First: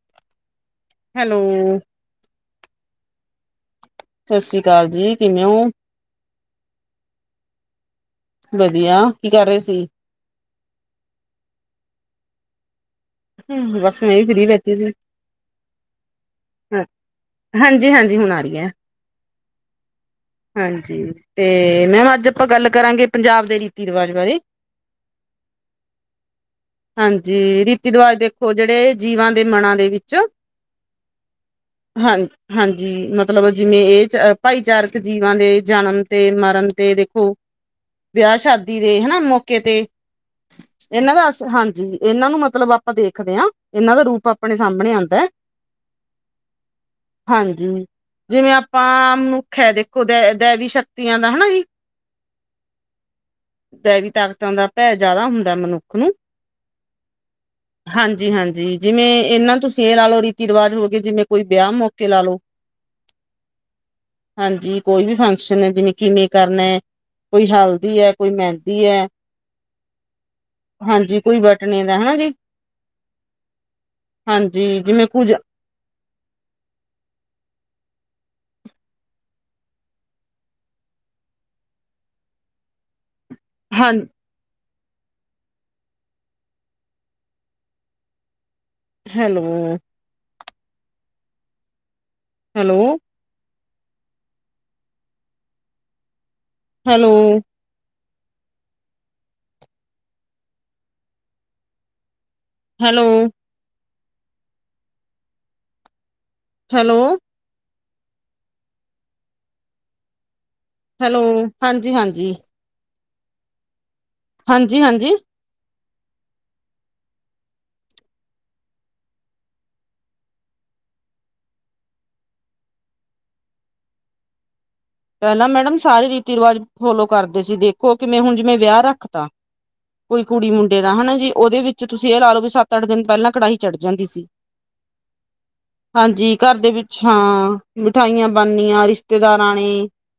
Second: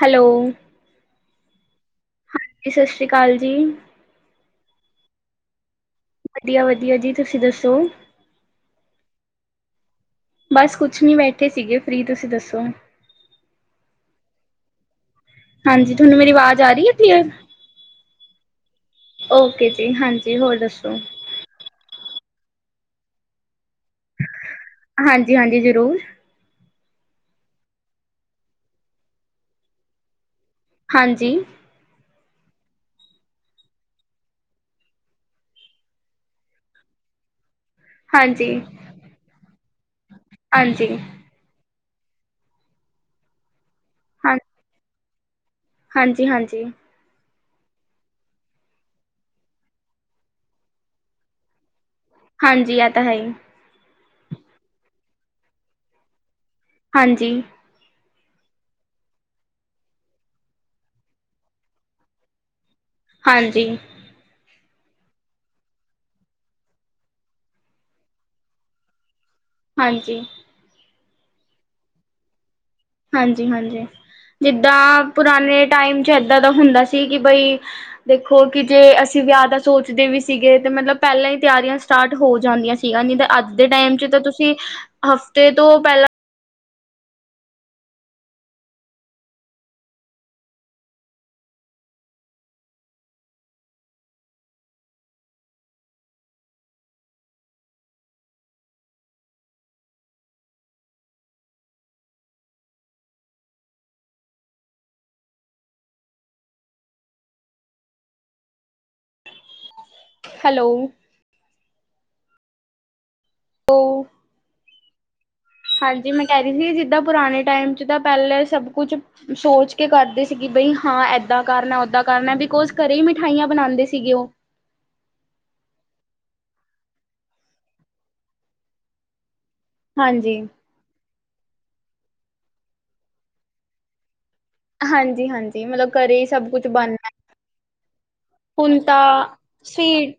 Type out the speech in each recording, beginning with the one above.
Hello hello ਹਾਂਜੀ, ਸਤਿ ਸ਼੍ਰੀ ਅਕਾਲ ਜੀ। ਸਤਿ ਸ੍ਰੀ ਅਕਾਲ, ਜੀ ਕਿਵੇਂ ਹੋ? ਵਧੀਆ-ਵਧੀਆ ਜੀ ਤੁਸੀਂ ਦੱਸੋ? ਵਧੀਆ, ਕੀ ਕਰ ਰਹੇ ਸੀ। ਬਸ ਕੁਛ ਨਈ, ਬੈਠੀ ਸੀਗੀ ਫ੍ਰਰੀ, ਤੁਸੀਂ ਦੱਸੋ? ਹਮ ਬਸ, ਸਵੇਰ ਦੀ ਫਰੀ ਬੈਠੀ ਸੀ। ਹਾਂਜੀ, ਤੁਹਾਨੂੰ ਮੇਰੀ ਆਵਾਜ਼ ਜਾ ਰਹੀ ਉਠੀ ਏ, ਹਾਂਜੀ ਹਾਂਜੀ ਹੁਣ ਆ ਰਹੀ ਹੈ ਓਕੇ ਜੀ, ਹਾਂਜੀ ਹੋਰ ਦੱਸੋ? ਹਾਂਜੀ ਤੇ ਮੈਮ, ਅੱਜ ਆਪਾਂ ਗੱਲ ਕਰਾਂਗੇ, ਪੰਜਾਬ ਦੇ ਰੀਤੀ ਰਿਵਾਜ਼ ਬਾਰੇ ਹਾਂਜੀ ਹਾਂਜੀ ਜ਼ਰੂਰ ਹਾਂਜੀ, ਰੀਤੀ ਰਿਵਾਜ ਦੇਖੋ, ਜਿਹੜੇ ਜੀਵਾਂ ਦੇ ਮਨਾਂ ਦੇ ਵਿੱਚ ਹਾਂਜੀ ਹਾਂਜੀ। ਹਾਂਜੀ, ਮਤਲਬ ਜਿਵੇਂ ਇਹ ਭਾਈਚਾਰਕ ਜੀਵਾਂ ਦੇ, ਜਨਮ, ਤੇ ਮਰਨ, ਤੇ ਦੇਖੋ ਵਿਆਹ ਹਾਂਜੀ ਸ਼ਾਦੀ ਦੇ ਹਨਾ, ਮੌਕੇ ਤੇ ਹਾਂਜੀ ਇਹਨਾਂ ਦਾ ਹਾਂਜੀ ਇਹਨਾਂ ਨੂੰ, ਮਤਲਬ ਆਪਾਂ ਦੇਖਦੇ ਹਾਂ, ਇਹਨਾਂ ਦਾ ਰੂਪ ਹਾਂ ਆਪਣੇ ਸਾਹਮਣੇ ਆਦਾ ਹਾਂਜੀ -ਹਾਂਜੀ ਹਾਂਜੀ। ਜਿਵੇਂ ਆਪਾਂ ਨੂੰ, ਮਨੁੱਖ ਹੈ ਦੇਖੋ ਦੈ ਦੈਵੀ ਸ਼ਕਤੀਆਂ, ਦਾ ਹਨਾ ਜੀ ਹਾਂਜੀ, ਆ ਤਾਂ ਹੈ ਈ ਦੈਵੀ ਤਾਕਤਾਂ ਦਾ, ਭੈਅ ਜ਼ਿਆਦਾ ਹੁੰਦਾ ਮਨੁੱਖ ਨੂੰ, ਹਾਂਜੀ। ਹਾਂਜੀ -ਹਾਂਜੀ ਜਿਵੇਂ ਇਹਨਾਂ ਤੋਂ ਸੇ, ਲਾ-ਲੋ ਰੀਤੀ ਰਿਵਾਜ਼ ਹੋ ਜਿਵੇਂ, ਕੋਈ ਵਿਆਹ ਮੌਕੇ ਲਾ ਲੋ ਹਾਂਜੀ ਹਾਂਜੀ, ਕੋਈ ਵੀ ਫੰਕਸ਼ਨ ਹੈ ਜਿਵੇਂ, ਕਿਵੇਂ ਕਰਨਾ ਕੋਈ ਹੈਲਦੀ ਹੈ, ਕੋਈ ਮਹਿੰਦੀ ਹੈ ਹਾਂਜੀ ਹਾਂਜੀ ਕੋਈ ਵੋਟਰ ਨੀਗ ਨਾ ਜੀ। ਹਾਂਜੀ ਹਾਂਜੀ ਹਾਂਜੀ ਜਿੱਡਾ ਜਿਵੇਂ ਕੁੱਝ ਪੁਰਾਣੇ ਟਾਈਮ ਚ ਏਦਾਂ ਦਾ ਹੁੰਦਾ ਸੀ ਕਿ ਬਈ ਦੇਖੋ ਕਿ ਜੇ ਅਸੀਂ ਵਿਆਹ ਦਾ ਸੋਚਦੇ ਵੀ ਸੀਗੇ ਤੇ ਮਤਲਬ ਪਹਿਲਾਂ ਹੀ ਤਿਆਰੀਆਂ ਸਟਾਰਟ ਹੋ ਜਾਂਦੀਆਂ ਸੀ। ਠੀਕ ਆ ਜੀ ਤੇ ਅੱਜ ਦੇ ਹਾਂ ਟਾਈਮ ਚ ਤਾਂ ਤੁਸੀਂ, ਹਫ਼ਤੇ ਤੋਂ ਪਹਿਲਾਂ hello hello hello hello hello hello hello ਹਾਂਜੀ ਹਾਂਜੀ। ਉਹ ਹਾਂਜੀ ਹਾਂਜੀ। ਹਾਂਜੀ ਮੈਂ ਕਹਿ ਰਹੀ ਸੀ ਜਿੱਦਾਂ ਪੁਰਾਣੇ ਟਾਈਮ ਚ ਤਾਂ ਪਹਿਲਾਂ ਈ ਸਭ ਕੁਛ ਸੋਚ ਕੇ ਕਰਦੇ ਸੀਗੇ ਬਈ ਹਾਂ ਏਦਾਂ ਕਰਨਾ, ਓਦਾਂ ਕਰਨਾ ਬਿਕੋਜ ਘਰੇ ਹੀ ਮਿਠਾਈਆਂ ਬਣਾਦੇ ਸੀਗੇ ਉਹ। ਪਹਿਲਾਂ ਮੈਡਮ ਸਾਰੇ ਰੀਤੀ ਰਿਵਾਜ਼ ਫੋਲੋ ਕਰਦੇ ਸੀ ਦੇਖੋ ਕਿਵੇਂ ਹੁਣ ਜਿਵੇਂ ਵਿਆਹ ਰੱਖਤਾ ਕੋਈ ਹਾਂਜੀ, ਕੁੜ- ਮੁੰਡੇ ਦਾ ਹਨਾ ਜੀ ਉਹਦੇ ਵਿੱਚ ਤੁਸੀਂ ਇਹ ਲਾ ਲਓ ਵੀ ਸੱਤ, ਅੱਠ ਦਿਨ ਪਹਿਲਾਂ ਕੜਾਹੀ ਚੜ ਜਾਂਦੀ ਸੀ। ਹਾਂਜੀ ਹਾਂਜੀ ਮਤਲਬ ਘਰੇ ਹੀ ਹਾਂਜੀ ਸਭ ਘਰ ਕੁੱਛ ਦੇ ਬਣ ਵਿੱਚ ਹਾਂ ਮਿਠਾਈਆਂ ਬਣਨੀਆਂ ਰਿਸ਼ਤੇਦਾਰਾਂ ਨੇ ਸਵੀਟ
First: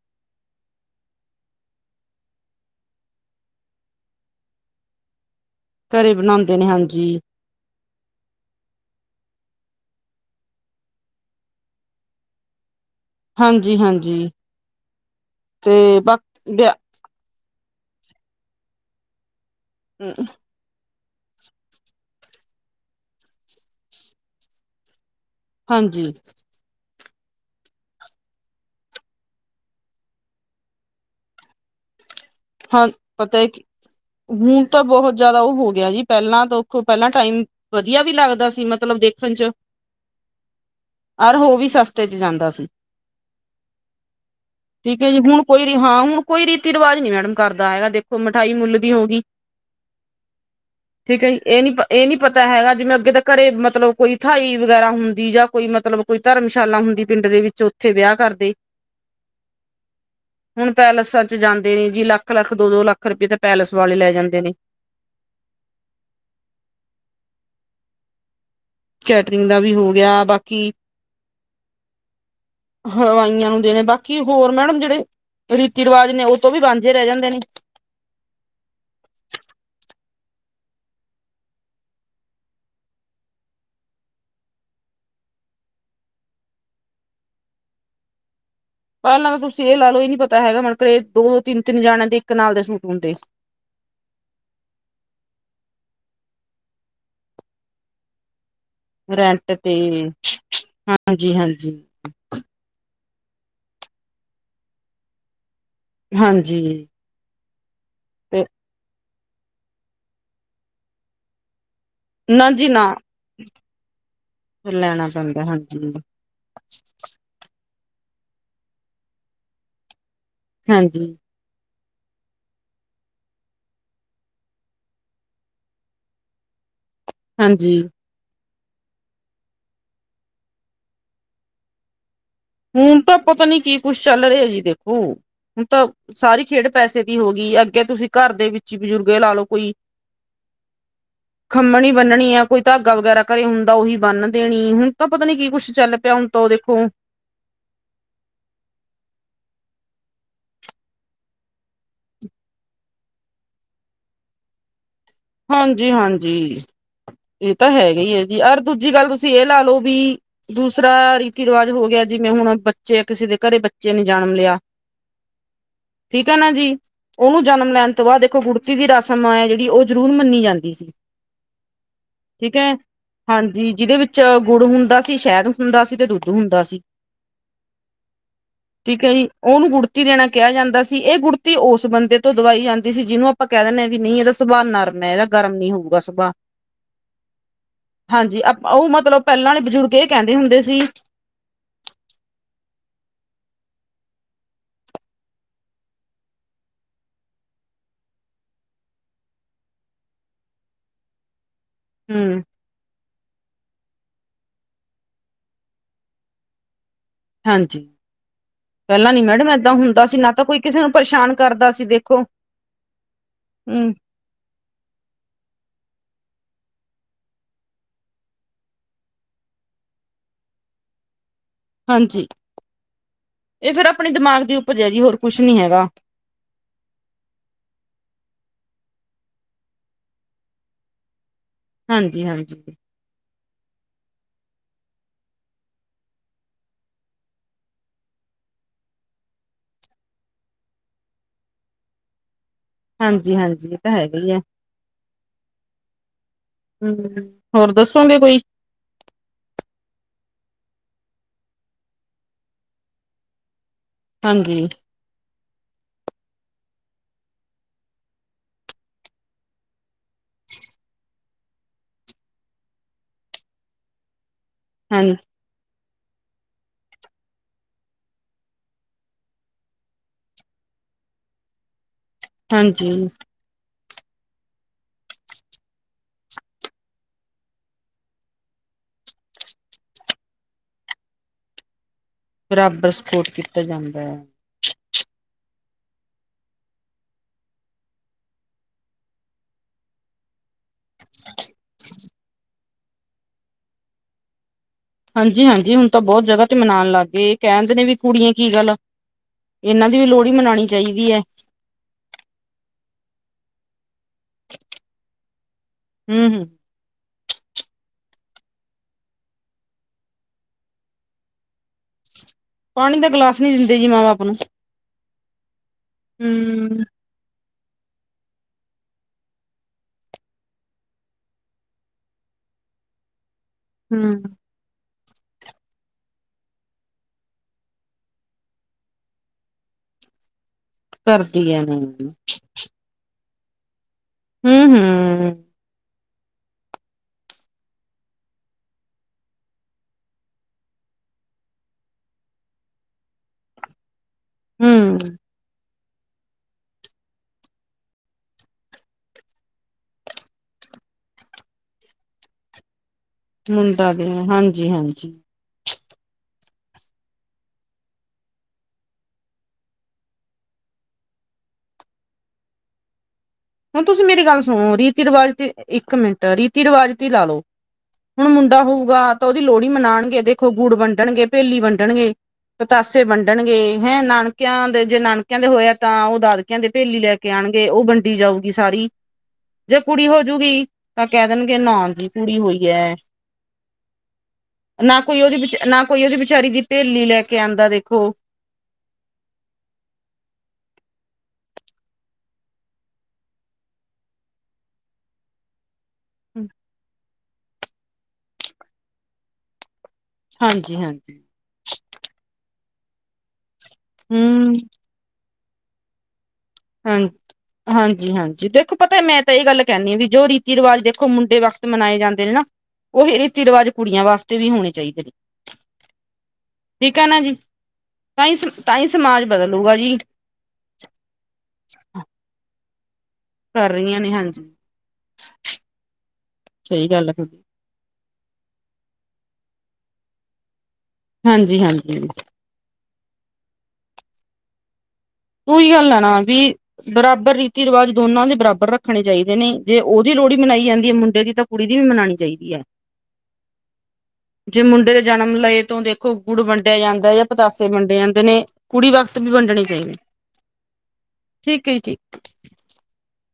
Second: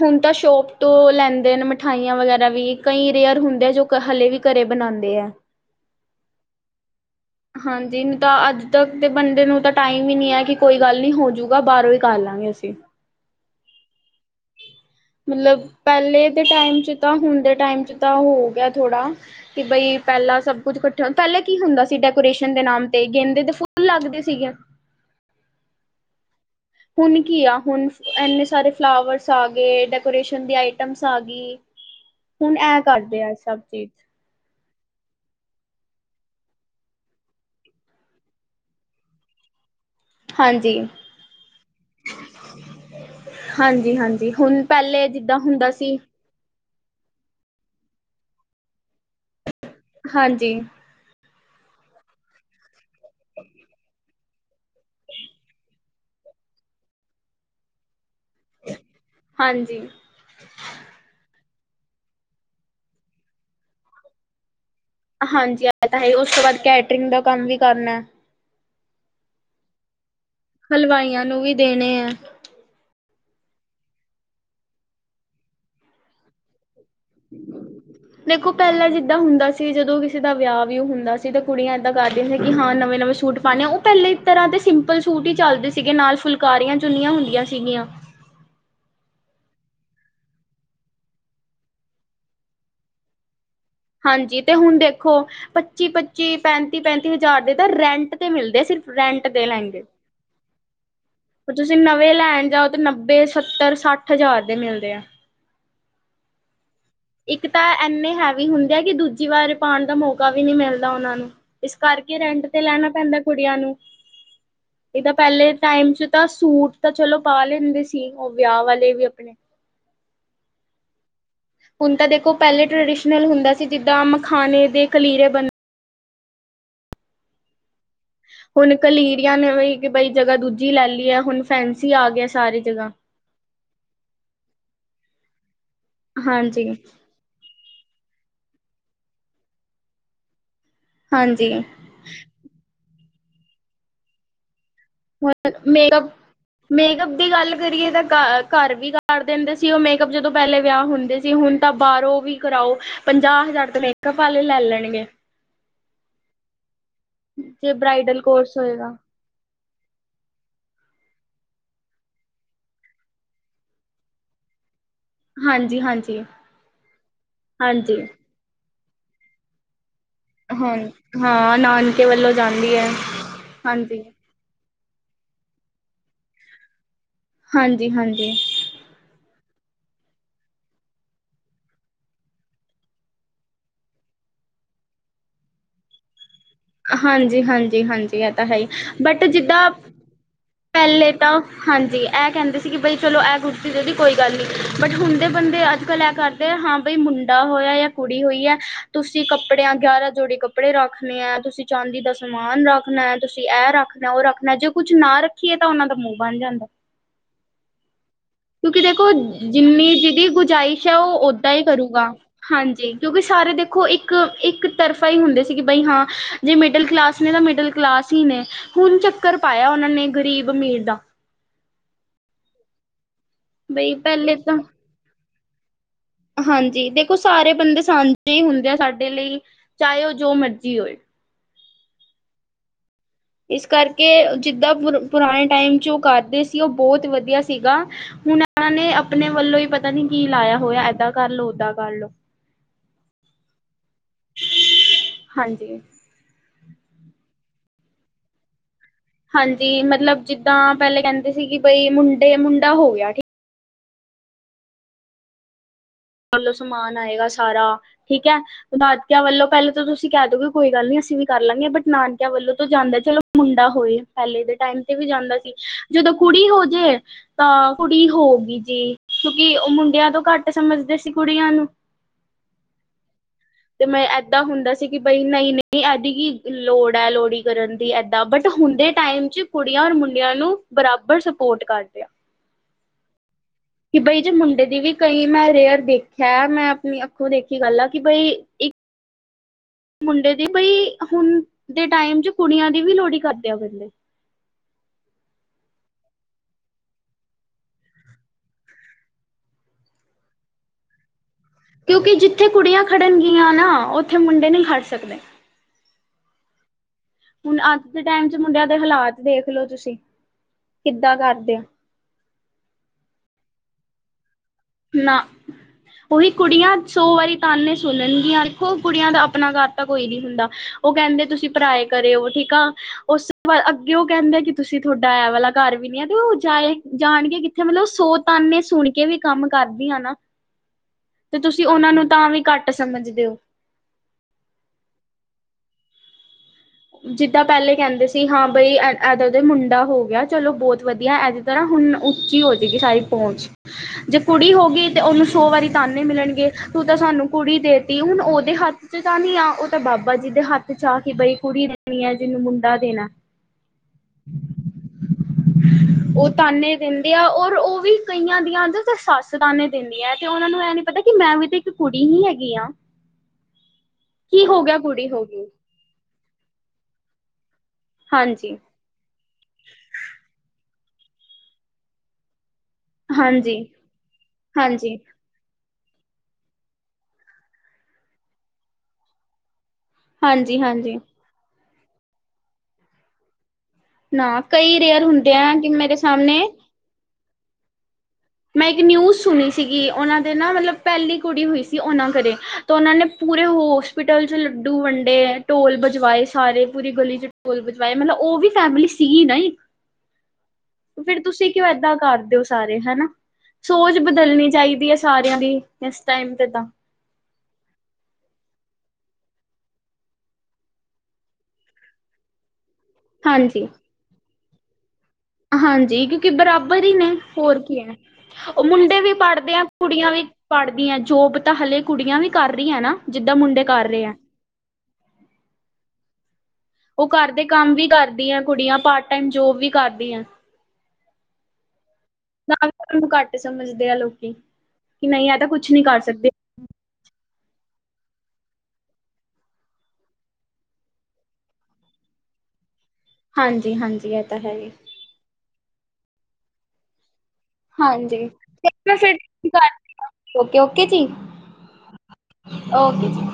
ਹੁਣ ਤਾਂ ਸ਼ੋਪ ਤੋਂ ਲੈਂਦੇ ਨੇ ਮਿਠਾਈਆਂ ਵਗੈਰਾ ਵੀ ਕਈ ਰੇਅਰ ਹੁੰਦੇ ਆ ਜੋ ਹਲੇ ਵੀ ਘਰੇ ਬਣਾਦੇ ਆ। ਘਰੇ ਬਣਾਦੇ ਨੇ ਹਾਂਜੀ। ਹਾਂਜੀ ਤਾਂ ਅੱਜ ਤੱਕ ਦੇ ਬੰਦੇ ਨੂੰ ਤਾਂ ਟਾਈਮ ਹੀ ਨੀ ਹੈ ਕਿ ਕੋਈ ਗੱਲ ਨਹੀ ਹੋਜੂਗਾ ਬਾਹਰੋਂ ਹੀ ਕਰ ਲਾਂਗੇ ਅਸੀਂ। ਹਾਂਜੀ ਹਾਂਜੀ। ਮਤਲਬ ਤੇ ਪਹਿਲੇ ਦੇ ਬਾਕੀ ਟਾਈਮ ਚ ਤਾਂ ਹੁਣ ਦੇ ਟਾਈਮ ਚ ਤਾਂ ਹੋ ਗਿਆ ਥੋੜਾ, ਕਿ ਬਈ ਪਹਿਲਾਂ ਸਭ ਕੁੱਝ ਪਹਿਲਾਂ ਕੀ ਹੁੰਦਾ ਸੀ ਡੈਕੋਰੇਸ਼ਨ ਦੇ ਨਾਮ ਤੇ ਗੇਦੇ ਦੇ ਫੁੱਲ ਲੱਗਦੇ ਸੀਗੇ। ਹਾਂਜੀ। ਹੁਣ ਕੀ ਆ ਹੁਣ ਇੰਨੇ ਸਾਰੇ ਫਲਾਵਰਸ ਆ ਗਏ ਡੈਕੋਰੇਸ਼ਨ ਦੀ ਆਈਟਮਸ ਆ ਗਈ। ਹੁਣ ਐ ਹਾਂ ਕਰਦੇ ਆ ਪਤਾ ਸਭ ਕਿ ਚੀਜ਼। ਹੁਣ ਤਾਂ ਬਹੁਤ ਜਿਆਦਾ ਉਹ ਹੋ ਗਿਆ ਜੀ ਪਹਿਲਾਂ ਦੇਖੋ ਪਹਿਲਾਂ ਟਾਈਮ ਵਧੀਆ ਵੀ ਲੱਗਦਾ ਸੀ ਮਤਲਬ ਦੇਖਣ ਚ ਹਾਂਜੀ ਅਰ ਹੋ ਵੀ ਸਸਤੇ ਚ ਜਾਂਦਾ ਸੀ। ਹਾਂਜੀ ਹਾਂਜੀ ਹੁਣ ਠੀਕ ਪਹਿਲੇ ਹੈ ਜੀ ਜਿੱਦਾਂ ਹੁਣ ਕੋਈ ਹੁੰਦਾ ਰੀ ਸੀ ਹਾਂ ਹੁਣ ਕੋਈ ਰੀਤੀ ਰਿਵਾਜ ਨੀ ਮੈਡਮ ਕਰਦਾ ਹੈਗਾ ਦੇਖੋ ਮਿਠਾਈ ਮੁੱਲ ਦੀ ਹੋ ਗਈ ਹਾਂਜੀ ਠੀਕ ਹੈ ਜੀ, ਇਹ ਨੀ-ਇਹ ਨੀ ਪਤਾ ਹੈਗਾ ਜਿਵੇਂ ਅੱਗੇ ਤਾਂ ਘਰੇ ਮਤਲਬ ਕੋਈ ਉਠਾਈ ਵਗੈਰਾ ਹੁੰਦੀ ਜਾਂ ਕੋਈ ਮਤਲਬ ਕੋਈ ਧਰਮਸ਼ਾਲਾ ਹੁੰਦੀ ਪਿੰਡ ਦੇ ਵਿੱਚ ਉੱਥੇ ਵਿਆਹ ਕਰਦੇ। ਹਾਂਜੀ ਹੁਣ ਪੈਲੇਸਾਂ ਚ ਜਾਂਦੇ ਨੇ ਜੀ ਲੱਖ-ਲੱਖ ਦੋ-ਦੋ ਲੱਖ ਰੁਪਏ ਤਾਂ ਪੈਲੇਸ ਵਾਲੇ ਲੈ ਜਾਂਦੇ ਨੇ। ਹਾਂਜੀ ਆ ਤਾਂ ਹੀ, ਉਸ ਤੋਂ ਬਾਅਦ ਕੈਟਰਿੰਗ ਦਾ ਕੰਮ ਵੀ ਕਰਨਾ। ਕੈਟਰਿੰਗ ਦਾ ਵੀ ਹੋ ਗਿਆ ਬਾਕ ਹਲਵਾਈਆਂ ਨੂੰ ਵੀ ਦੇਣੇ ਐ। ਹਾ ਵਾਈਆਂ ਨੂੰ ਦੇਣੇ ਬਾਕੀ ਹੋਰ ਮੈਡਮ ਜਿਹੜੇ ਰੀਤੀ ਰਿਵਾਜ਼ ਨੇ ਉਹ ਤੋਂ ਵੀ ਵਾਂਝੇ ਰਹਿ ਜਾਂਦੇ ਨੇ। ਦੇਖੋ, ਪਹਿਲਾਂ ਜਿੱਦਾਂ ਹੁੰਦਾ ਸੀ ਜਦੋਂ ਕਿਸੇ ਦਾ ਵਿਆਹ ਵਿ ਹੁੰਦਾ ਸੀ ਤਾਂ ਕੁੜੀਆਂ ਇੱਦਾਂ ਕਰਦੀਆਂ ਸੀ। ਕਿ ਹਾਂ ਨਵੇਂ- ਨਵੇਂ ਸੂਟ- ਪਾਣੇ ਉਹ ਪਹਿਲੇ ਇ ਤਰਾਂ ਦੇ ਸਿੰਪਲ ਸੂਟ ਈ ਚੱਲਦੇ ਸੀਗੇ, ਨਾਲ ਫੁਲਕਾਰੀਆਂ ਚੁਨੀਆਂ ਹੁੰਦੀਆਂ ਸੀਗੀਆਂ। ਪਹਿਲਾਂ ਤਾਂ ਤੁਸੀਂ ਇਹ ਲਾ ਲਓ। ਇਹ ਨੀ ਪਤਾ ਹੈਗਾ ਮਨ ਕਰ ਦੋ- ਦੋ ਤਿੰਨ- ਤਿੰਨ ਜਾਣੇਆਂ ਦੇ ਇੱਕ ਨਾਲ ਦੇ ਸੂਟ ਹੁੰਦੇ। ਹਾਂਜੀ, ਤੇ ਹੁਨ ਦੇਖੋ ਪੱਚੀ- ਪੱਚੀ ਪੈਂਤੀ- ਪੈਂਤੀ ਹਜ਼ਾਰ ਦੇ ਤਾਂ ਰੈਂਟ ਤੇ ਮਿਲਦੇ ਸੀ। ਰੈਂਟ ਤੇ, ਹਾਂਜੀ-ਹਾਂਜੀ। ਤੁਸੀਂ ਨਵੇਂ ਲੈਣ ਜਾਓ ਤੇ ਨੱਬੇ, ਸੱਤਰ, ਸੱਠ ਹਜ਼ਾਰ ਦੇ ਮਿਲਦੇ ਆ। ਹਾਂਜੀ। ਇੱਕ ਤਾਂ ਇੰਨੇ ਤੇ ਹੈਵੀ ਹੁੰਦੇ ਆ, ਕਿ ਦੂਜੀ ਵਾਰੀ ਪਾਉਣ ਦਾ ਮੌਕਾ ਵੀ ਨਹੀਂ ਮਿਲਦਾ ਉਹਨਾਂ ਨੂੰ। ਇਸ ਕਰਕੇ ਰੈਂਟ ਨਾ ਤੇ ਜੀ ਲੈਣਾ ਨਾ ਪੈਂਦਾ ਕੁੜੀਆਂ ਨੂੰ ਫਿਰ ਨੀ ਲੈਣਾ ਦਾ ਪੈਂਦਾ ਪਹਿਲੇ ਹਾਂਜੀ ਟਾਈਮ ਚ। ਤਾਂ ਸੂਟ ਤਾਂ ਚਲੋ ਪਾ ਲੈਂਦੇ ਸੀ। ਉ ਵਿਆਹ ਵਾਲੇ ਵੀ ਆਪਣੇ। ਹਾਂਜੀ। ਹੁਣ ਤਾਂ ਦੇਖੋ, ਪਹਿਲੇ ਟਰਡੀਸ਼ਨਲ ਹੁੰਦਾ ਸੀ। ਜਿੱਦਾਂ ਮਖਾਨਣੇ ਦੇ ਕਲੀਰੇ ਬਣ, ਹਾਂਜੀ। ਹੁਣ ਕਲੀਰੀਆਂ ਨੇ ਵੀ ਕਿ ਬਈ ਜਗਾ ਦੂਜੀ ਲੈ ਲਈ ਹੈ ਹੁਣ ਫੈਂਸੀ ਆ ਗਿਆ ਸਾਰੀ ਜਗਾ। ਹੁਣ ਤਾਂ ਪਤਾ ਨੀ ਕੀ ਕੁੱਛ ਚੱਲ ਰਿਹਾ ਜੀ ਦੇਖੋ, ਹੁਣ ਤਾਂ ਸਾਰੀ ਖੇਡ ਹਾਂਜੀ ਪੈਸੇ। ਦੀ ਹੋ ਗਈ ਅੱਗੇ, ਤੁਸੀਂ ਘਰ ਦੇ ਵਿੱਚ ਹੀ ਬਜ਼ੁਰਗੇ ਲਾ ਲਓ ਕੋਈ ਹਾਂਜੀ ਖੰਮਣ ਹੀ, ਬੰਨਣੀ ਆ, ਕੋਈ ਧਾਗਾ ਵਗੈਰਾ ਘਰੇ ਹੁੰਦਾ, ਉਹੀ ਬੰਨ ਦੇਣੀ ਹੁਣ, ਤਾਂ ਪਤਾ ਨੀ ਕੀ ਹੁਣ ਕੁੱਛ ਚੱਲ ਮੇਕਅਪ ਪਿਆ ਹੁਣ ਤਾਂ ਉਹ ਦੇਖੋ। ਮੇਕਅਪ ਦੀ ਗੱਲ ਕਰੀਏ ਤਾਂ ਘ ਘਰ ਵੀ ਕਰ ਦਿੰਦੇ ਸੀ। ਉਹ ਮੇਕਅਪ ਜਦੋਂ ਪਹਿਲੇ ਵਿਆਹ ਹੁੰਦੇ ਸੀ। ਹੁਣ ਤਾਂ ਬਾਹਰੋਂ ਵੀ, ਕਰਾਓ ਪੰਜਾਹ ਹਜ਼ਾਰ ਤੇ ਮੇਕਅਪ ਵਾਲੇ ਲੈ ਲੈਣਗੇ। ਹਾਂਜੀ- ਹਾਂਜੀ ਇਹ ਤਾਂ ਜੇ ਹੈਗਾ ਬ੍ਰਾਈਡਲ ਏ ਜੀ ਕੋਰਸ ਯਰ ਹੋਏਗਾ ਦੂਜੀ ਗੱਲ ਤੁਸੀਂ ਇਹ ਲਾਲੋ ਵੀ। ਦੂਸਰਾ ਰੀਤੀ ਰਿਵਾਜ ਹੋ ਗਿਆ। ਜਿਵੇਂ ਹੁਣ ਬੱਚੇ ਕਿਸੇ ਦੇ ਘਰੇ ਬੱਚੇ ਨੇ ਜਨਮ ਲਿਆ। ਹਾਂਜੀ ਹਾਂਜੀ ਠੀਕ ਹੈ ਨਾ ਜੀ, ਉਹਨੂੰ ਜਨਮ ਲੈਣ ਹਾਂਜੀ ਤੋਂ ਬਾਅਦ ਦੇਖੋ ਗੁੜਤੀ ਦੀ ਰਸਮ ਐ, ਜਿਹੜੀ ਉਹ- ਜ਼ਰੂਰ ਮੰਨੀ। ਜਾਂਦੀ ਸੀ ਹਾਂ-ਹਾਂ ਨਾਨਕੇ ਵੱਲੋਂ ਠੀਕ ਹੈ ਜਾਂਦੀ ਐ। ਹਾਂਜੀ ਜਿਹਦੇ ਵਿੱਚ ਗੁੜ ਹੁੰਦਾ ਸੀ, ਸ਼ਹਿਦ ਹੁੰਦਾ ਸੀ, ਤੇ ਦੁੱਧ ਹੁੰਦਾ ਸੀ। ਹਾਂਜੀ-ਹਾਂਜੀ। ਠੀਕ ਹੈ ਜੀ, ਉਹਨੂੰ ਗੁੜਤੀ ਦੇਣਾ ਕਿਹਾ ਜਾਂਦਾ ਸੀ ਇਹ ਗੁੜਤੀ ਉਸ ਬੰਦੇ ਤੋਂ ਦਵਾਈ ਜਾਂਦੀ ਸੀ। ਜਿਹਨੂੰ, ਆਪਾਂ ਕਹਿ ਦਿੰਦੇ ਹਾਂ ਵੀ ਨਹੀਂ ਇਹਦਾ ਸੁਭਾਅ ਨਰਮ ਹੈ, ਇਹਦਾ ਗਰਮ ਨੀ ਹੋਊਗਾ ਸੁਭਾਅ। ਹਾਂਜੀ- ਹਾਂਜੀ, ਹਾਂਜੀ ਇਹ ਤਾਂ ਹੈ ਈ ਆਪਾਂ ਉਹ ਮਤਲਬ ਬਟ ਪਹਿਲਾਂ ਵਾਲੇ ਜਿੱਦਾਂ, ਬਜ਼ੁਰਗ ਇਹ ਕਹਿੰਦੇ ਹੁੰਦੇ ਸੀ ਪਹਿਲੇ। ਤਾਂ ਹਾਂਜੀ ਇਹ ਕਹਿੰਦੇ ਸੀ ਕਿ ਬਈ ਚਲੋ ਇਹ ਗੁੜਤੀ ਦੇਤੀ, ਕੋਈ ਗੱਲ ਨਹੀਂ, ਬਟ ਹੁਣਦੇ ਬੰਦੇ ਅੱਜ ਕੱਲ ਇਹ ਕਰ- ਤੇ ਹਾਂ ਬਈ ਮੁੰਡਾ ਹੋਇਆ ਜਾਂ ਕੁੜੀ ਹੋਈ ਐ। ਤੁਸੀਂ ਕੱਪੜਿਆਂ ਗਿਆਰਾਂ ਜੋੜੀ ਕੱਪੜੇ ਰੱਖਣੇ ਐ। ਚਾਂਦੀ ਦਾ ਹਮ ਸਮਾਨ ਰੱਖ- ਰੱਖਣਾ ਤੁਸੀਂ ਇਹ ਰੱਖਣਾ ਉਹ ਰੱਖਣਾ ਜੇ ਕੁਛ ਨਾ ਰੱਖੀਏ ਤਾਂ ਉਹਨਾਂ ਦਾ ਮੂੰਹ ਬਣ ਜਾਂਦਾ। ਹਾਂਜੀ। ਕਿਉਂਕਿ ਦੇਖੋ ਪਹਿਲਾਂ ਨੀ ਮੈਡਮ ਏਦਾਂ ਜਿੰਨੀ ਹੁੰਦਾ ਸੀ ਜਿਹਦੀ ਨਾ ਤਾਂ ਕੋਈ ਕਿਸੇ ਗੁਜਾਇਸ਼ ਨੂੰ ਹੈ, ਉਹ ਪਰੇਸ਼ਾਨ ਓਦਾਂ ਹੀ ਕਰਦਾ ਸੀ ਕਰੂਗਾ। ਦੇਖੋ ਹਾਂਜੀ ਕਿਉਂਕਿ ਸਾਰੇ ਦੇਖੋ ਹਮ ਇੱਕ- ਇੱਕ ਤਰਫਾ ਹੀ ਹੁੰਦੇ ਸੀਗੇ ਬਈ ਹਾਂ- ਜੇ ਮਿਡਲ ਕਲਾਸ ਨੇ ਤਾਂ ਮਿਡਲ ਕਲਾਸ ਹੀ ਨੇ, ਹੁਣ ਚੱਕਰ ਪਾਇਆ, ਉਹਨਾਂ ਨੇ ਗਰੀਬ, ਅਮੀਰ ਦਾ। ਹਾਂਜੀ, ਇਹ ਫੇਰ ਬਈ ਆਪਣੇ ਪਹਿਲੇ ਦਿਮਾਗ ਦੀ ਤਾਂ ਉੱਪਰ ਐ ਜੀ ਹੋਰ ਕੁਛ ਨੀ ਹੈਗਾ। ਹਾਂਜੀ, ਦੇਖੋ ਸਾਰੇ ਬੰਦੇ ਸਾਂਝੇ ਹੀ ਹੁੰਦੇ ਆ ਸਾਡੇ ਲਈ, ਚਾਹੇ ਉਹ ਜੋ ਮਰਜ਼ੀ ਹੋਏ। ਹਾਂਜੀ-ਹਾਂਜੀ। ਇਸ ਕਰਕੇ ਜਿੱਦਾਂ ਪੁ ਪੁਰਾਣੇ ਟਾਈਮ 'ਚ ਉ ਕਰਦੇ ਸੀ। ਉਹ ਬਹੋਤ ਵਧੀਆ ਸੀਗਾ। ਹੁਣ ਉਹਨਾਂ ਨੇ ਆਪਣੇ ਵੱਲੋਂ ਈ ਪਤਾ ਨੀ ਕੀ ਲਾਇਆ ਹੋਇਆ। ਏਦਾਂ ਕਰਲੋ ਓਦਾਂ ਕਰ ਲੋ। ਹਾਂਜੀ-ਹਾਂਜੀ ਇਹ ਤਾਂ ਹੈ ਈ ਐ। ਹਾਂਜੀ ਹੂੰ, ਹੋਰ ਦੱਸੋਗੇ ਕੋਈ। ਹਾਂਜੀ ਮਤਲਬ ਜਿੱਦਾਂ ਪਹਿਲੇ ਕਹਿੰਦੇ ਸੀ ਬਈ ਮੁੰਡੇ ਮੁੰਡਾ ਹੋ ਗਿਆ ਠੀਕ। ਹਂਗੀ। ਵੱਲੋਂ ਸਮਾਨ ਆਏਗਾ ਸਾਰਾ ਠੀਕ ਹੈ ਨਾਨਕਿਆਂ ਵੱਲੋਂ ਪਹਿਲਾਂ ਤਾਂ ਤੁਸੀਂ ਕਹਿ ਦੋਗੇ ਕੋਈ ਗੱਲ ਨਹੀ ਅਸੀਂ ਵੀ ਕਰ ਲਾਂਗੇ ਬਟ ਨਾਨਕਿਆਂ ਵੱਲੋਂ ਤਾਂ ਜਾਂਦਾ ਚਲੋ ਮੁੰਡਾ ਹੋਏ ਪੈਲੀ ਦੇ ਟਾਈਮ ਤੇ ਹਾਂ ਵੀ ਜਾਂਦਾ ਸੀ ਜਦੋਂ ਕੁੜੀ ਹੋ ਜਾਏ ਤਾਂ ਕੁੜੀ ਹੋਗੀ ਜੀ ਕਿਉਂਕਿ ਓ ਮੁੰਡਿਆਂ ਤੋਂ ਘੱਟ ਸਮਝਦੇ ਸੀ ਕੁੜੀਆਂ ਨੂੰ। ਹਾਂਜੀ। ਤੇ ਮੈਂ ਏਦਾਂ ਹੁੰਦਾ ਸੀ ਕੀ ਬਈ ਨਈ-ਨਈ ਐਡੀ ਕੀ ਲੋੜ ਐ ਲੋਹੜੀ ਕਰਨ ਦੀ ਏਦਾਂ ਬਟ ਹੁਣ ਟਾਈਮ ਚ ਕੁੜੀਆਂ ਔਰ ਮੁੰਡਿਆਂ ਨੂੰ ਬਰਾਬਰ ਸਪੋਰਟ ਕਰ ਰਿਆ। ਬਰਾਬਰ ਸਪੋਰਟ ਕੀ ਕੀ ਬਈ ਜੇ ਮੁੰਡੇ ਦੀ ਵੀ ਕਈ ਮੈਂ ਰੇਅਰ ਦੇਖਿਆ ਮੈਂ ਆਪਣੀ ਅੱਖੋਂ ਦੇਖੀ ਗੱਲ ਆ ਕੀ ਬਈ ਇੱ ਮੁੰਡੇ ਦੀ ਬਈ ਹੁਣ ਦੇ ਟਾਈਮ ਚ ਕੁੜੀਆਂ ਦੀ ਵੀ ਲੋਹੜੀ ਕਰਦੇ ਆ ਬੰਦੇ। ਹਾਂਜੀ-ਹਾਂਜੀ ਹੁਣ ਤਾਂ ਬੋਤ ਜਗ੍ਹਾ ਤੇ ਮਨਾਣ ਲਾਗੇ ਕੈਣ ਦੇ ਨੇ ਵੀ ਕੁੜੀਆਂ ਕੀ ਗੱਲ ਇਨਾਂ ਦੀ ਵੀ ਲੋਹੜੀ ਮਨਾਣੀ ਚਾਈਦੀ ਐ। ਕਿਉਂਕਿ ਜਿੱਥੇ ਕੁੜੀਆਂ ਖੜਨਗੀਆਂ ਨਾ ਉੱਥੇ ਮੁੰਡੇ ਨੀ ਖੜ ਸਕਦੇ। ਹੂੰ-ਹੂੰ। ਹੁਣ ਅੱਜ ਦੇ ਟਾਈਮ ਚ ਮੁੰਡਿਆਂ ਦੇ ਹਾਲਾਤ ਦੇਖ ਲੋ ਤੁਸੀਂ ਕਿੱਦਾਂ ਕਰਦੇ ਆ। ਪਾਣੀ ਦਾ ਗਲਾਸ ਨੀ ਦਿੰਦੇ ਜੀ ਮਾਂ ਬਾਪ ਨੂੰ। ਨਾ ਓਵੀ ਕੁੜੀਆਂ ਹਮ ਚ ਸੋ ਵਾਰੀ ਤਾਂਨੇ ਸੁਣਨਗੀਆਂ ਦੇਖੋ ਕੁੜੀਆਂ ਦਾ ਆਪਣਾ ਘਰ ਤਾਂ ਕੋਈ ਨੀ ਹੁੰਦਾ ਓ ਕੈਂਦੇ ਤੁਸੀਂ ਪਰਾਏ ਕਰੇ ਓ ਠੀਕ ਆ ਉਸ ਤੋਂ ਬਾਅਦ ਅੱਗੇ ਓ ਹਮ ਕੈਂਦਾ ਆ ਕੀ ਤੁਸੀਂ ਤੁਹਾਡਾ ਐ ਵਾਲਾ ਘਰ ਵੀ ਨੀ ਆ ਤੇ ਓ ਜਾਏ ਜਾਣਗੇ ਕਿੱਥੇ ਮਤਲਬ ਸੋ ਤਾਨੇ ਸੁਣ ਕੇ ਵੀ ਕੰਮ ਕਰਦੀਆਂ ਨਾ ਤੇ ਕਰਦੀ ਹੈ ਤੁਸੀਂ ਉਨਾਂ ਨੂੰ ਨਹੀਂ ਤਾਂ ਵੀ ਘੱਟ ਸਮਝਦੇ ਓ। ਹੂੰ-ਹੂੰ। ਜਿੱਦਾਂ ਪਹਿਲੇ ਕੈਂਦੇ ਸੀ ਹਾਂ ਬਈ ਐ ਐਦਾ ਤੇ ਮੁੰਡਾ ਹੋ ਗਿਆ ਚਲੋ ਬੋਤ ਵਧੀਆ ਐ ਤਾਂ ਹੁਣ ਉੱਚੀ ਹੋ ਜਾਏਗੀ ਸਾਰੀ ਪੋਂਚ ਜੇ ਕੁੜੀ ਹੋ ਗਈ ਹਮ ਤੇ ਓਨੂੰ ਸੋ ਵਾਰੀ ਤਾਨੇ ਮਿਲਣਗੇ ਤੂੰ ਤਾਂ ਸਾਨੂੰ ਕੁੜੀ ਦੇ ਤੀ ਹੁਣ ਓਦੇ ਹੱਥ ਚ ਤਾਂ ਨੀ ਆ ਓ ਤਾਂ ਬਾਬਾ ਜੀ ਦੇ ਹੱ ਤੇ ਚਾ ਕੇ ਬਈ ਕੁੜੀ ਦੇਣੀ ਐ ਜਿਨੂੰ ਮੁੰਡਾ ਦੇਣਾ। ਮੁੰਡਾ ਦੇ ਹਾਂਜੀ-ਹਾਂਜੀ। ਓ ਤਾਨੇ ਦਿੰਦੇ ਆ ਔਰ ਓ ਵੀ ਕਈਆਂ ਦੀ ਆਂਦਤ ਸੱਸ ਤਾਨੇ ਦਿੰਦੀ ਐ ਤੇ ਉਨਾਂ ਨੂੰ ਐ ਨੀ ਪਤਾ ਕੀ ਮੈਂ ਵੀ ਤੇ ਇੱਕ ਕੁੜੀ ਈ ਹੈਗੀ ਆ। ਹੁਣ ਤੁਸੀਂ ਮੇਰੀ ਗੱਲ ਕੀ ਹੋ ਸੁਣੋ ਗਿਆ ਰੀਤੀ ਕੁੜੀ ਹੋ ਰਿਵਾਜ ਗਈ ਤੇ ਇੱਕ ਮਿੰਟ ਰੀਤੀ ਰਿਵਾਜ਼ ਤੇ ਲਾ ਲਓ ਹੁਣ ਹਾਂਜੀ ਮੁੰਡਾ ਹੋਊ ਤਾਂ ਓਦੀ ਲੋਹੜੀ ਮਨਾਣਗੇ ਦੇਖੋ ਗੁੜ ਵੰਡਣਗੇ, ਭੇਲੀ ਵੰਡਣਗੇ ਪਤਾਸੇ ਵੰਡਣਗੇ ਹਾਂਜੀ ਹੈਂ ਨਾਨਕਿਆਂ ਦੇ ਹਾਂਜੀ ਜੇ ਨਾਨ ਕੈਂਦੇ ਹੋਇਆ ਤਾਂ ਓ ਦਾਦਕਿਆਂ ਭੇਲੀ ਲੈ ਕੇ ਆਣਗੇ ਓ ਵੰਡੀ ਜਾਊਗੀ ਸਾਰੀ। ਜੇ ਕੁੜੀ ਹਾਂਜੀ ਹੋਜੂਗੀ ਹਾਂਜੀ ਤਾਂ ਕੈ ਦੇਣਗੇ ਨਾ ਜੀ ਕੁੜੀ ਹੋਈ ਐ। ਨਾ ਕਈ ਨਾ ਰੇਅਰ ਕੋਈ ਹੁੰਦੇ ਓਦੀ ਆ ਵਿਚ ਕਿ ਨਾ ਮੇਰੇ ਕੋਈ ਓਦੀ ਸਾਹਮਣੇ ਵਿਚਾਰੀ ਦੀ ਡੇਲੀ ਲੈ ਕੇ ਆਂਦਾ ਦੇਖੋ ਮੈਂ ਇੱਕ ਨਿਊਜ਼ ਸੁਣੀ ਸੀਗੀ ਓਨਾਂ ਦੇ ਨਾ ਮਤਲਬ ਪੈਲੀ ਕੁੜੀ ਹੋਈ ਸੀ ਓਨਾਂ ਘਰੇ ਤਾਂ ਓਨਾਂ ਨੇ ਪੂਰੇ ਹੋਸਪਿਟਲ ਚ ਲੱਡੂ ਵੰਡੇ ਢੋਲ ਵ ਜਵਾਏ ਸਾਰੇ ਪੂਰੀ ਗਲੀ ਚ ਢੋਲ ਬਜਵਾਏ ਮਤਲਬ ਓ ਵੀ ਫੈਮਿਲੀ ਸੀ ਨਾਈ। ਹਾਂਜੀ ਫਿਰ ਹਾਂਜੀ ਤੁਸੀਂ ਕਿਉਂ ਏਦਾਂ ਕਰਦੇ ਓ ਸਾਰੇ ਹੈਨਾ। ਸੋਚ ਬਦਲਣੀ ਹਮ ਚਾਈਦੀ ਐ ਸਾਰਿਆਂ ਦੀ ਇਸ ਟਾਈਮ ਤੇ ਤਾਂ। ਹਾਂ ਹਾਂਜੀ-ਹਾਂਜੀ ਦੇਖੋ ਪਤਾ ਮੈਂ ਤਾਂ ਏ ਗੱਲ ਕੈਨੀ ਆ ਵੀ ਜੋ ਰੀਤੀ ਰਿਵਾਜ਼ ਦੇਖੋ ਮੁੰਡੇ ਵਕਤ ਮਨਾਏ ਜਾਂਦੇ ਨੇ ਨਾ ਓਹੀ ਹਾਂਜੀ ਰੀਤੀ-ਰਿਵਾਜ਼ ਕੁੜੀਆਂ ਵਾਸਤੇ ਵੀ ਹੋਣੇ ਚਾਈਦੇ ਨੇ। ਹਾਂਜੀ ਕਿਉਂਕੀ ਬਰਾਬਰ ਈ ਠੀਕ ਨੇ ਹੈ ਨਾ ਜੀ ਹੋਰ ਕੀਐ। ਤਾਂ ਹੀ ਓ ਤਾਂ ਹੀ ਮੁੰਡੇ ਵੀ ਸਮਾਜ ਪੜ੍ਹਦੇ ਆ ਬਦਲੂਗਾ ਜੀ ਕੁੜੀਆਂ ਵੀ ਪੜ੍ਹਦੀਆਂ ਜੋਬ ਤਾਂ ਹਲੇੇ ਕੁੜੀਆਂ ਵੀ ਕਰ ਰਈਆਂ ਨਾ। ਜਿੱਦਾਂ ਮੁੰਡੇ ਕਰ ਰਹੀਆਂ ਨੇ ਰਿਐ। ਹਾਂਜੀ ਸਹੀ ਓ ਗੱਲ ਹੈ ਤੁਹਾਡੀ ਘਰਦੇ ਕੰਮ ਵੀ ਕਰਦੀਆਂ ਕੁੜੀਆਂ ਪਾਰਟ ਟੈਮ ਜੋਬ ਵੀ ਕਰਦੀਆਂ। ਹਾਂਜੀ-ਹਾਂਜੀ [unintelligible] ਨੂੰ ਘੱਟ ਸਮਝਦੇ ਆ ਲੋਕੀ ਕਿ ਨਈ ਐ ਤਾਂ ਕੁਛ ਉਹੀ ਨੀ ਗੱਲ ਕਰ ਹੈ ਨਾ ਸਕਦੇ। ਵੀ ਬਰਾਬਰ ਰੀਤੀ ਰਿਵਾਜ ਦੋਨਾਂ ਦੇ ਬਰਾਬਰ ਰੱਖਣੇ ਚਾਈਦੇ ਨੇ ਜੇ ਉਦੀ ਲੋਹੜੀ ਮਨਾਈ ਜਾਂਦੀ ਏ ਮੁੰਡੇ ਦੀ ਤਾਂ ਕੁੜੀ ਦੀ ਵੀ ਮਨਾਣੀ ਚਾਈਦੀ ਏ ਹਾਂਜੀ ਹਾਂਜੀ ਇਹ ਤਾਂ ਹੈ ਜੇ ਹੀ ਮੁੰਡੇ ਦੇ ਜਨਮ ਲਾਏ ਤੋਂ ਦੇਖ ਖੋ ਗੁੜ ਵੰਡਿਆ ਜਾਂਦਾ ਜਾਂ ਪਤਾਸੇ ਵੰਡੇ ਜਾਂਦੇ ਹਾਂਜੀ। ਨੇ ਕੁੜੀ ਵਕਤ ਵੀ ਵੰਡਣੇ ਚਾਈਦੇ ਨੇ। ਓਕੇ-ਓਕੇ ਜੀ। ਠੀਕ ਐ ਠੀਕ। ਓਕੇ ਜੀ।